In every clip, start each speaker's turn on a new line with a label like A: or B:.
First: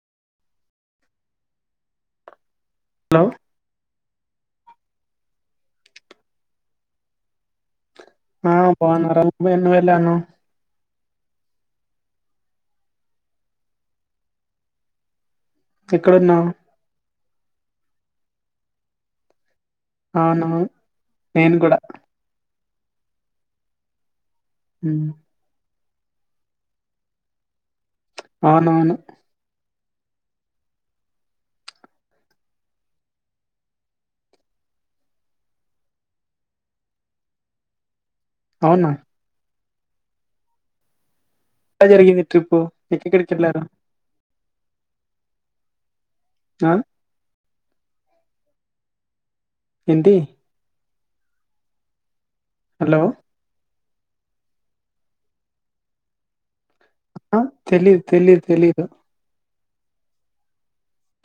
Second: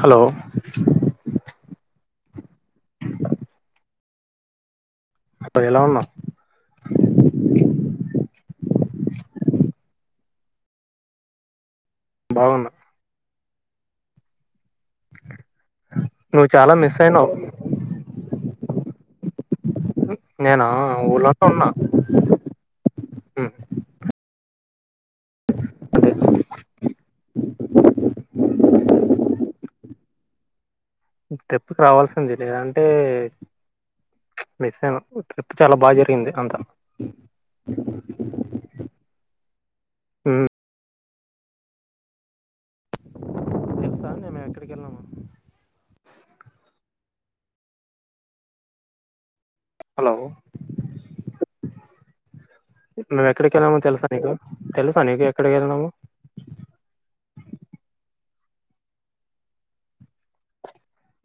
A: Hello
B: hello
A: అప్పుడు ఎలా ఉన్నావ్
B: ఆ బావున్నారా నువ్ ఎలా వున్నావ్
A: బాగున్నా నువ్
B: ఎక్కడున్నావు
A: చాలా మిస్ అయినవ్
B: అవును
A: నేను ఊళ్ళోనే
B: నేను
A: ఉన్నా
B: కూడా
A: ఉ
B: ఊ అవునవును
A: ఇ ట్రిప్కి రావాల్సింది లే అంటే ప్చ్ మిస్ ఐనవ్ ఈ ట్రిప్ చాలా బాగా జరిగింది అంతా
B: అవునా
A: ఊ
B: ఎలా జరిగింది ట్రిప్పు ఎకెక్కడికి వెళ్ళారు
A: ఆ నేను ఎక్కడికి వెళ్ళను
B: ఆ
A: హలో
B: ఏంటి హలో
A: మేము ఎక్కడికెళ్ళమో తెలుసా నీకు తెలుసా నీకు ఎక్కడికి వెళ్ళినమో
B: అ తెలిదు తెలిదు తెలిదు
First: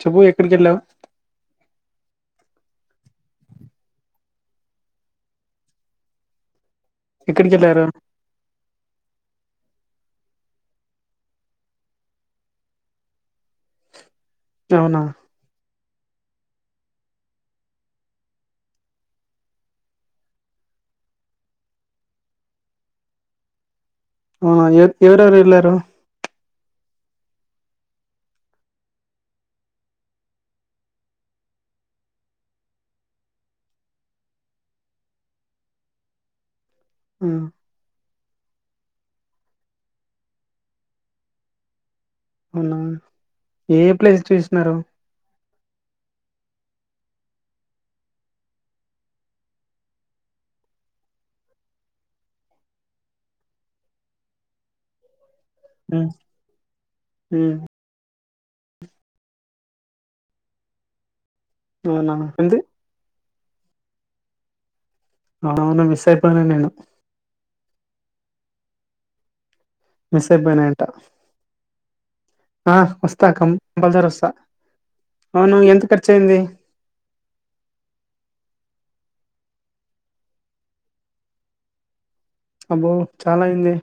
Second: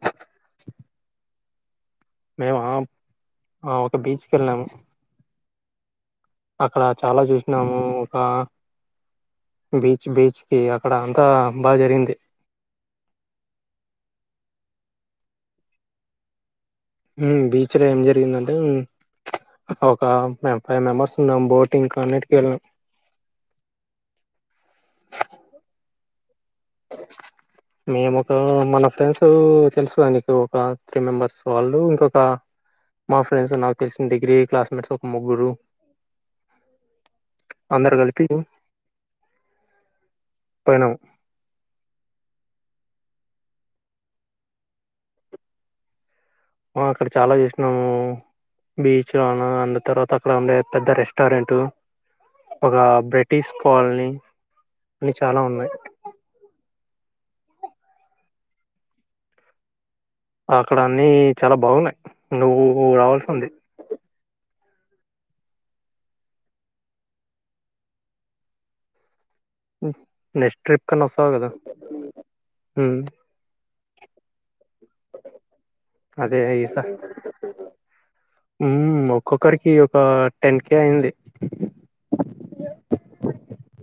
B: చెప్పు ఎక్కడికెళ్ళం
A: మేము ఆ ఒక బీచ్కి వెళ్ళాము అక్కడ చాలా
B: ఎక్కడికి
A: చూసినాము
B: వెళ్ళారు
A: ఒక బీచ్ బీచ్ కి అక్కడ అంతా బాగా జరిగింది
B: యవునా
A: ఉమ్ బీచ్ లో ఏం జరిగిందంటే ప్చ్ ఒక మేం ఫైవ్ మెంబర్స్ ఉన్నాం బోట్ కు అన్నింటికి వెళ్ళాం
B: ఆ ఎవర్ ఎవరెవరు ఎళ్లారు
A: మేము ఒక మన ఫ్రెండ్స్ తెలుసు కదా నీకు ఒక త్రీ మెంబర్స్ వాళ్ళు ఇంకొక మా ఫ్రెండ్స్ నాకు తెలిసిన డిగ్రీ క్లాస్ మేట్స్ ఒక ముగ్గురు
B: ఆ,
A: అందరు కలిపి పోయినం
B: అవునా ఏ ప్లేస్ చూసినారు
A: వా అక్కడ చాలా చేసినాము బీచ్ లోన అందు తర్వాత అక్కడ ఉండే పెద్ద రెస్టారెంటు ఒక బ్రిటిష్ కాలనీ అన్ని చాలా ఉన్నాయి
B: ఊ
A: అక్కడ అన్ని చాలా బాగున్నాయ్
B: అవునా ఏంది
A: నువ్వు రావాల్సింది
B: అవును మిస్ అయిపోయిన నేను
A: ఉ
B: మిస్
A: నెక్స్ట్
B: అయిపోయినాంట
A: ట్రిప్ కన వస్తావ్ కదా
B: ఆ
A: ఉమ్,
B: వస్తా కంపుల్సరీ వస్తా అవును ఎంత ఖర్చయింది
A: ఊ ఒక్కొక్కరికి ఒక టెన్ కే అయింది
B: అబ్బో చాలా అయిందే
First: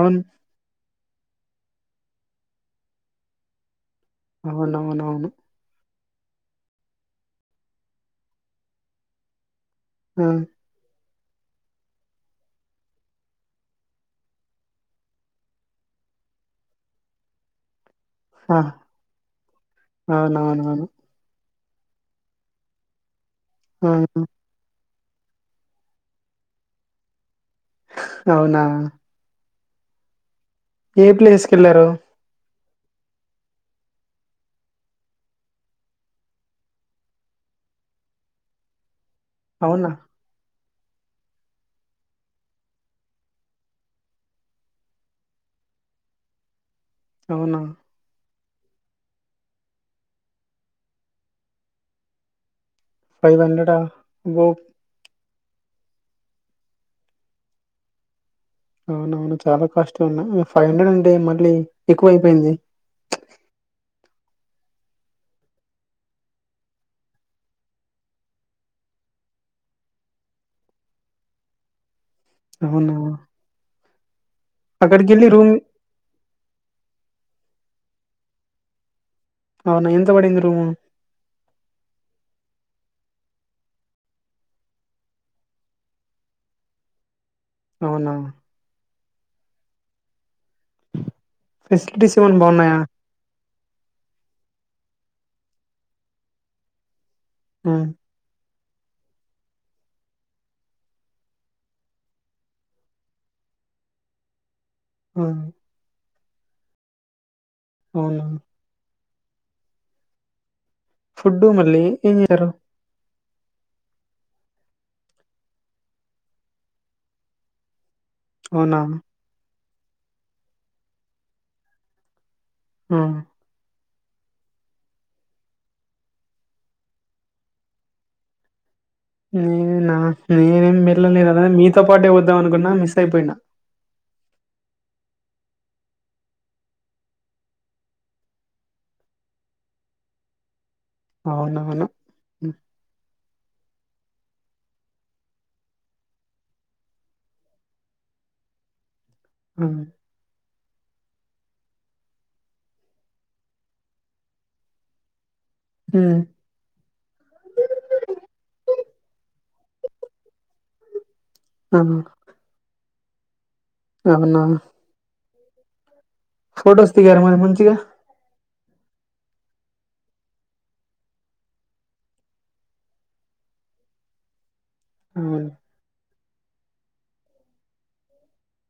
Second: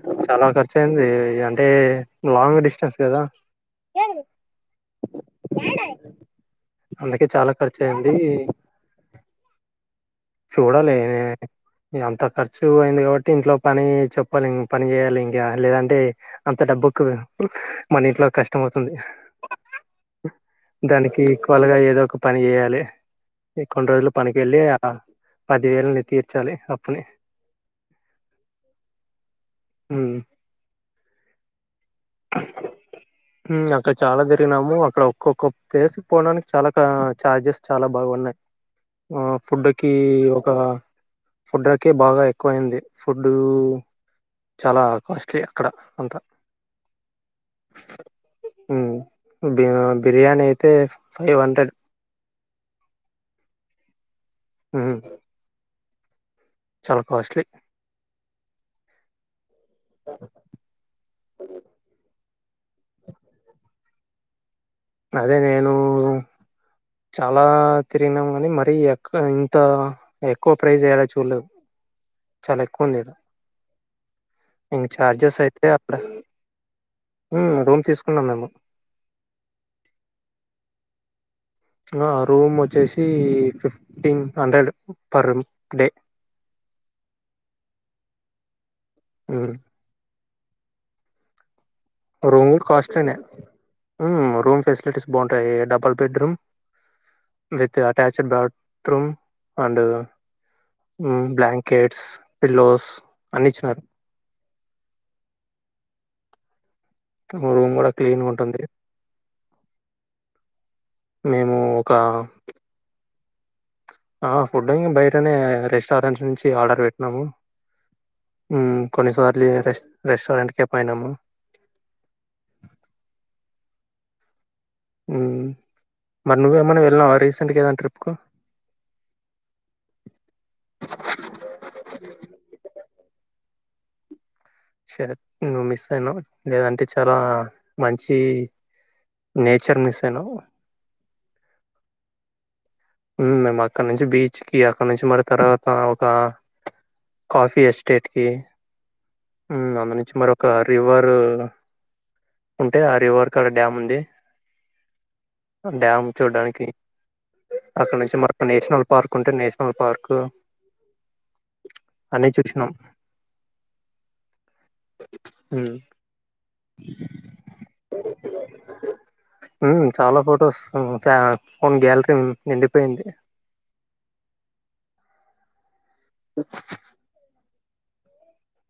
B: అవును
A: చాలా ఖర్చయింది అంటే లాంగ్ డిస్టెన్స్ కదా.
B: అవునవును
A: యడ అందుకే చాల ఖర్చు అయింది
B: ఆ!
A: చూడాలి అంత ఖర్చు అయింది కాబట్టి ఇంట్లో పని చెప్పాలెం పని చేయాలి ఇంకా లేదంటే అంత డ మన ఇంట్లో
B: ఆ!
A: కష్టం అవుతుంది
B: అవునవునవును.
A: దానికి [unintelligible] ఏదో ఒక పని చేయాలి కొన్ని
B: ఆ!
A: రోజులు పనికి వెళ్ళి పదివేలుని తీర్చాలి అప్పుని
B: అవునా
A: హు
B: ఏ ప్లేస్ కెళ్లారు
A: అ అక్కడ చాల తిరిగినాము అక్కడ ఒక్కొక్క ప్లేస్ పోవడానికి చాలా చార్జెస్ చాల బాగ పడినాయ్ ఆ
B: అవునా?
A: ఫుడ్కి ఒక ఫుడకే బాగా ఎక్కువయింది ఫుడ్ చాల కాస్ట్లీ అక్కడ అంత
B: అవున
A: బిర్యానీ అయితే ఫైవ్ హండ్రెడ్
B: ఫైవ్ హండ్రెడ [unintelligible]
A: చాల కాస్ట్లీ
B: అవునవును చాల కాస్ట్ ఉన్నాయి ఫైవ్ హండ్రెడ్ అంటే మళ్ళీ ఎక్కువ అయిపోయింది
A: అదే నేను చాల తిరిగినము కాని మరి ఇంత ఎక్కువ ప్రైజ్ యడ చూడలేదు చాల ఎక్కువ
B: అవునా?
A: ఉంది ఈడ ఇంక
B: అక్కడికెళ్లి
A: ఛార్జెస్
B: రూమ్
A: అయితే అక్కడ రూమ్ తీసుకున్నాం మేము
B: అవునా? ఎంత పడింది రూము?
A: ఆ రూమ్ ఒచే ఫిఫ్టీన్ హండ్రెడ్ పర్ డే
B: అవునా
A: ఉ
B: ఫెసిలిటీస్ ఏమైనా
A: రూమ్
B: బాగున్నాయా?
A: కాస్ట్లీ నే రూమ్ ఫెసిలిటీస్ బాగుంటాయి డబుల్ బెడ్రూమ్ విత్
B: హ్మ్.
A: Attached bathroom and blankets pillows అన్ని ఇచ్చినారు
B: ఉ
A: రూమ్ కూడ
B: అవునా?
A: క్లీన్గ ఉంటుంది
B: ఫుడ్డ
A: మేము
B: మళ్లి
A: ఒక
B: ఎం తినరు
A: ఫుడ్ ఇంకా బయటనే రెస్టారెంట్ నుంచి ఆర్డర్ పెట్టినాము
B: అవునా?
A: కొన్నిసార్లు రెస్ రెస్టారెంట్కే పోయినాము
B: ఉ
A: మరి నువ్వు ఏమన్నా వెళ్ళినావ రీసెంట్గా ఏదన్నా ట్రిప్కు
B: నేన నేనే [unintelligible] మీతో పాటే ఒ [unintelligible] అనుకున్నా మిస్ అయిపోయినా
A: షర్ట్ నువ్వు మిస్ అయినవ్ లేదంటే చాలా మంచి నేచర్ మిస్ అయినవ్
B: అవునవును
A: మేము అక్కడ నుంచి బీచ్ కి అక్కడ నుంచి మరి తర్వాత ఒక కాఫీ ఎస్టేట్ కి
B: హ్మ్.
A: అందు నుంచి మర ఒక రివర్ ఉంటే ఆ రివర్ కాడ డ్యామ్ ఉంది డ్యామ్
B: హ్మ్.
A: చూడడానికి అక్కడ నుంచి మర నేషనల్ పార్క్ ఉంటే నేషనల్ పార్కు
B: ఆ
A: అన్నీ చూసినాం
B: అవున
A: హు
B: ఫోటోస్ దిగారా మరి మంచిగా
A: అఓకే చాలా ఫొటోస్ [unintelligible] ఫోన్ గ్యాలరీ నిండిపోయింది
B: హు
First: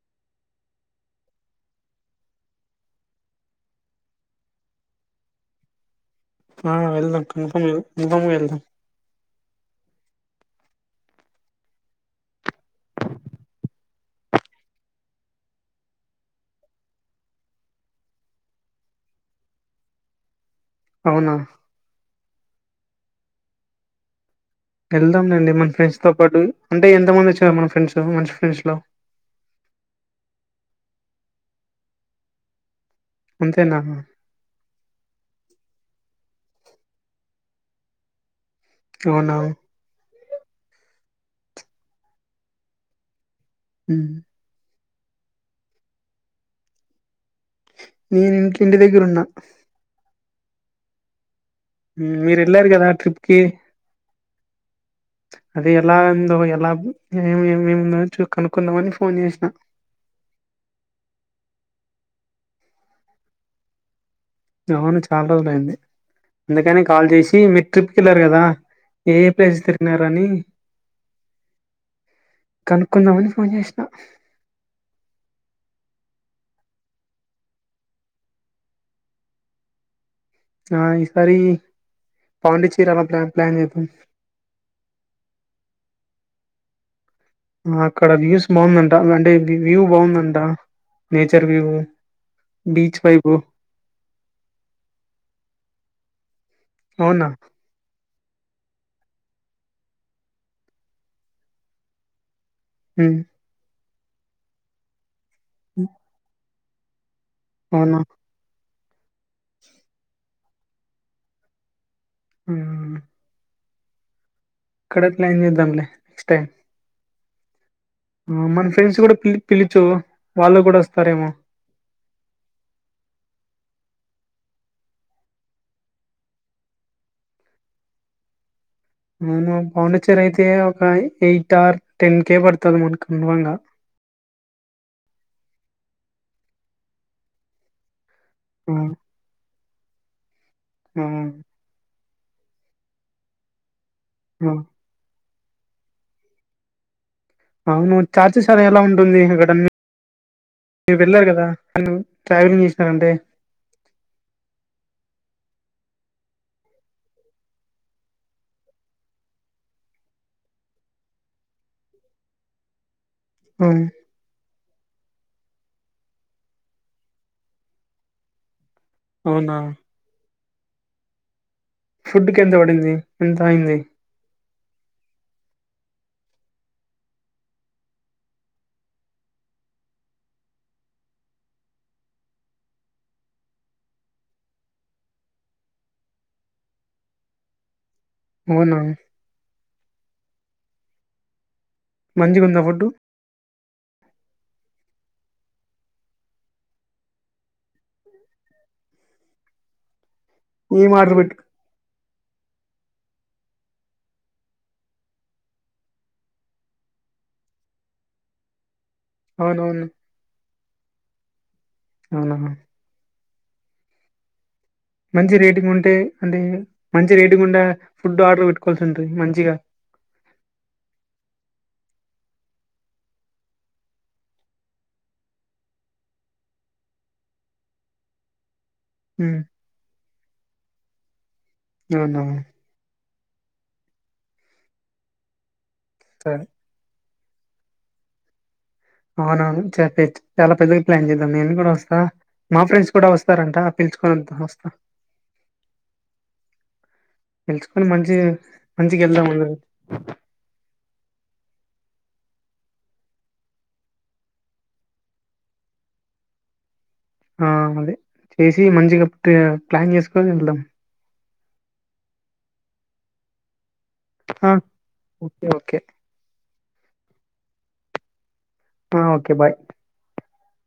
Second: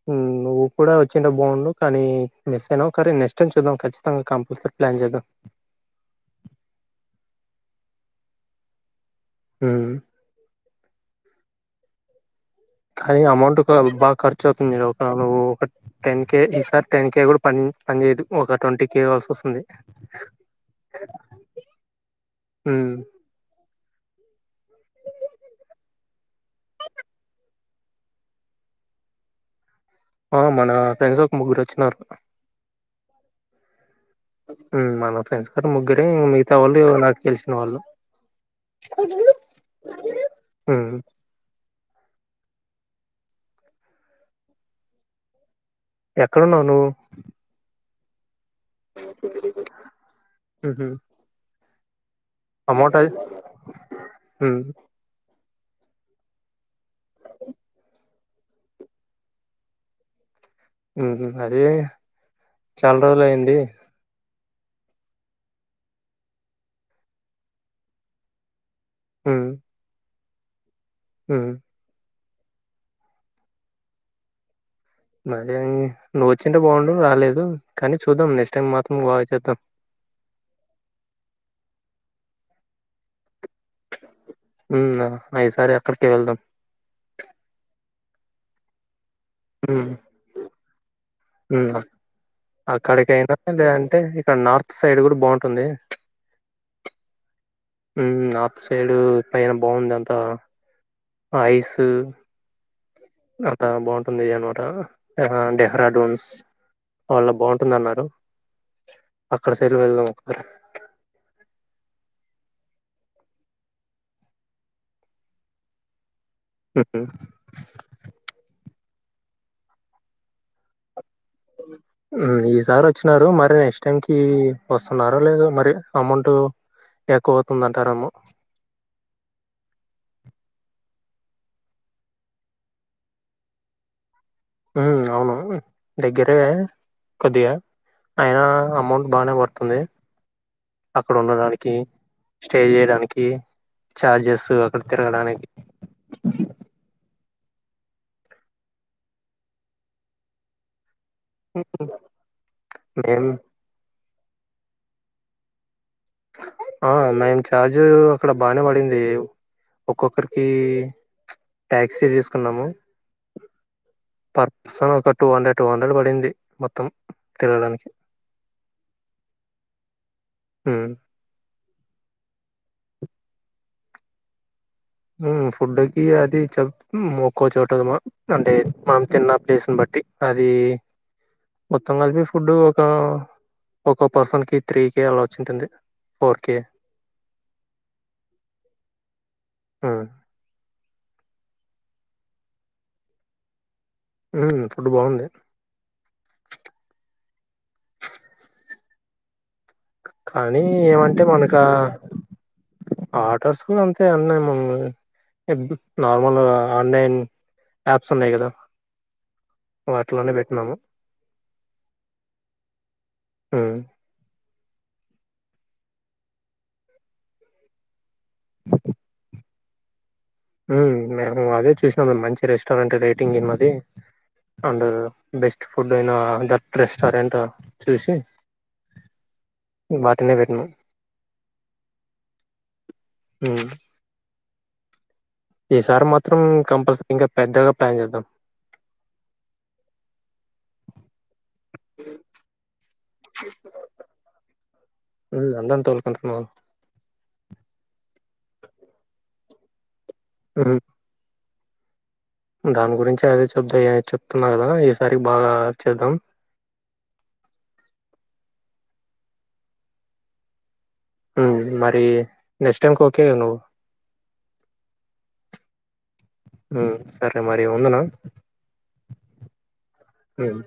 A: హు నువ్వు కూడా వచ్చింటే బాగుండు కానీ మిస్ అయినావు కాని నెక్స్ట్ టైమ్ చూద్దాం ఖచ్చితంగా కంపల్సరి ప్లాన్ చేద్దాం
B: ఆ వెళ్దాం కన్ఫర్మ్ కన్ఫర్మ్గా వెళ్దాం
A: హు కానీ అమౌంట్ బాగా ఖర్చు అవుతుంది నువ్వు ఒక టెన్ కే ఈసారి టెన్ కే కూడా ప పని చేయదు ఒక ట్వంటీ కే కావల్సి వస్తుంది
B: అవునా
A: హు
B: వెళ్దాం లేండి మన ఫ్రెండ్స్ తో పాటు అంటే ఎంత మంది వచ్చారు మన ఫ్రెండ్స్ మంచి ఫ్రెండ్స్ లో
A: ఆ మన ఫ్రెండ్స్ ఒక ఒక ముగ్గురు వచ్చినారు
B: అంతేనా
A: మన ఫ్రెండ్స్ కాటి ముగ్గురే మిగతా వాళ్ళు నాకు తెలిసిన వాళ్ళు
B: అవునా
A: హు
B: హు
A: ఎక్కడున్నావు నువ్వు
B: ఉ ఇంటి దగ్గర ఉన్నా
A: ఉహు
B: మీరు వెళ్ళారు కదా ట్రిప్ కి
A: హు
B: అది ఎలాందు ఎలా చ కనుక్కుందామని ఫోన్ చేసిన
A: ఉహు అదే చాలా రోజులు అయింది
B: అవును చాలా రోజులు అయింది అందుకని కాల్ చేసి మీరు ట్రిప్ కి వెళ్లారు కదా ఏయే ప్లేసెస్ తిరిగినారో అని
A: హు
B: కనుక్కుందామని ఫోన్ చేసిన
A: గదే నువ్వు వచ్చింటే బాగుండు రాలేదు కానీ చూద్దాం నెక్స్ట్ టైం మాత్రం బాగా చేద్దాం
B: ఆ ఈసారి పాండిచ్చేరి అల ప్లాన్ ప్లాన్ చేద్దాం
A: ఉ అయిసారి అక్కడికె వెళ్దాం
B: అక్కడ వ్యూస్ బాగుందంట అంటే వ్యూ
A: హ్మ్.
B: బాగుందంట నేచర్ వ్యూ
A: హ్మ్.
B: Beach vibe.
A: అక్కడికైనా లేదంటే ఇక్కడ నార్త్ సైడ్ కూడా బాగుంటుంది
B: అవునా
A: నార్త్ సైడ్ పైన బాగుంది అంతా ఐస్
B: హ్మ్.
A: అక్క బాగుంటుంది అనమాట డెహ్రా
B: హ్మ్.
A: డోన్స్ అళ్ళ బాగుంటుంది
B: అవునా?
A: అన్నారు అక్కడ సైల్ వెళకుార
B: ఉమ్ కడత్లందిదాంలే
A: హు
B: ఆ మన ఫ్రెండ్స్ కూడా పి పిలుచు వాళ్ళు కూడా వస్తారేమో
A: ఈసారి వచ్చినారు మరి నెక్స్ట్ టైంకిి వస్తున్నారో లేదు మరి అమౌంట్ ఎక్కువవుతుందంటారేమో
B: అవును పాండిచ్చేరి అయితే ఒక ఎయిట్ ఆర్ టెన్ కేే పడుతుంది మనకునువంగా
A: హ అవును దగ్గరే కొద్దిగా అయినా
B: ఆ!
A: అమౌంట్ బాగానే పడుతుంది
B: ఆ!
A: అక్కడ ఉండడానికి స్టే చేయడానికి చార్జెస్
B: ఆ!
A: అక్కడ తిరగడానికి
B: అవును చార్జెస్ అర ఎలా ఉంటుంది అక్కడ మీరు వెళ్ళారు కదా నన్న ట్రావెలింగ్ చేసినానంటే
A: మేం ఆ మేము చార్జ్ అక్కడ బానే పడింది ఒక్కొక్కరికి టాక్సీ తీసుకున్నాము
B: ఆ
A: సో ఒక టూ హండ్రెడ్ టూ హండ్రెడ్ పడింది మొత్తం తిరడానికి
B: అవునా
A: మ్మ్
B: ఫుడ్ కి ఎంత పడింది ఎంత అయింది
A: ఫుడ్కి అది చె ఒక్కో చోట అంటే మనం తిన్న ప్లేస్ని బట్టి టి అది మొత్తం కలిపి ఫుడ్డు ఒక ఒక పర్సన్ కి త్రీ కే అలాచింటుంది ఫోర్ కే
B: అవునా
A: ఆ
B: మంచిగా ఉందా ఫుడ్డు
A: మ్మ్ ఫుడ్ బాగుంది కానీ
B: ఏం ఆర్డర్
A: ఏమంటే
B: పెట్టు
A: మనక ఆర్టర్స్ కూడా అంతే అన్నాయి మ నార్మల్ ఆన్లైన్ యాప్స్ ఉన్నాయి కదా
B: అవునవును
A: వాటిలోనే పెట్టినాము
B: అవునా
A: ఉమ్
B: మంచి రేటింగ్ ఉంటే అంటే మంచి రేటుంగ్ ఉండ ఫుడ్ ఆర్డర్ పెట్టుకోవాల్సి ఉంటుంది మంచిగా
A: మేము అదే చూసినాం మంచి రెస్టారెంట్ రేటింగ్ ఏమది అండ్ బెస్ట్ ఫుడ్ అయిన దట్ రెస్టారెంట్ చూసి
B: హ్మ్.
A: వాటినే పెట్నా
B: అవున
A: ఉమ్ ఈసారి మాత్రం
B: సరే
A: కంపల్సరీ ఇంకా పెద్దగా ప్లాన్ చేద్దాం
B: అవునవును చెప్పే చాలా పెద్దగా ప్లాన్ చేద్దాం నేను కూడా వస్తా మా ఫ్రెండ్స్ కూడా వస్తారంట పిలుచుకొని వస్తా
A: హ్మ్మ్ అందరినీ తొలుకొంట ఉందాము
B: నిెలుచుకొని మంచి మంచికి వెళ్దాం అందరు
A: హ్మ్మ్ దాని గురించి అదే చెబద్దా చెప్తున్నా కదా ఈసారి బాగా చేద్దాం
B: ఆ అదే చేసి మంచిగా ప్లాన్ చేసుకోని వెళ్దాం
A: మరి నెక్స్ట్ టైంకి కే ఒకే కదా నువ్వు
B: ఆ ఓకే ఓకే
A: సరే మరి ఉందునా
B: ఆ ఓకే బాయ్
A: హ్మ్మ్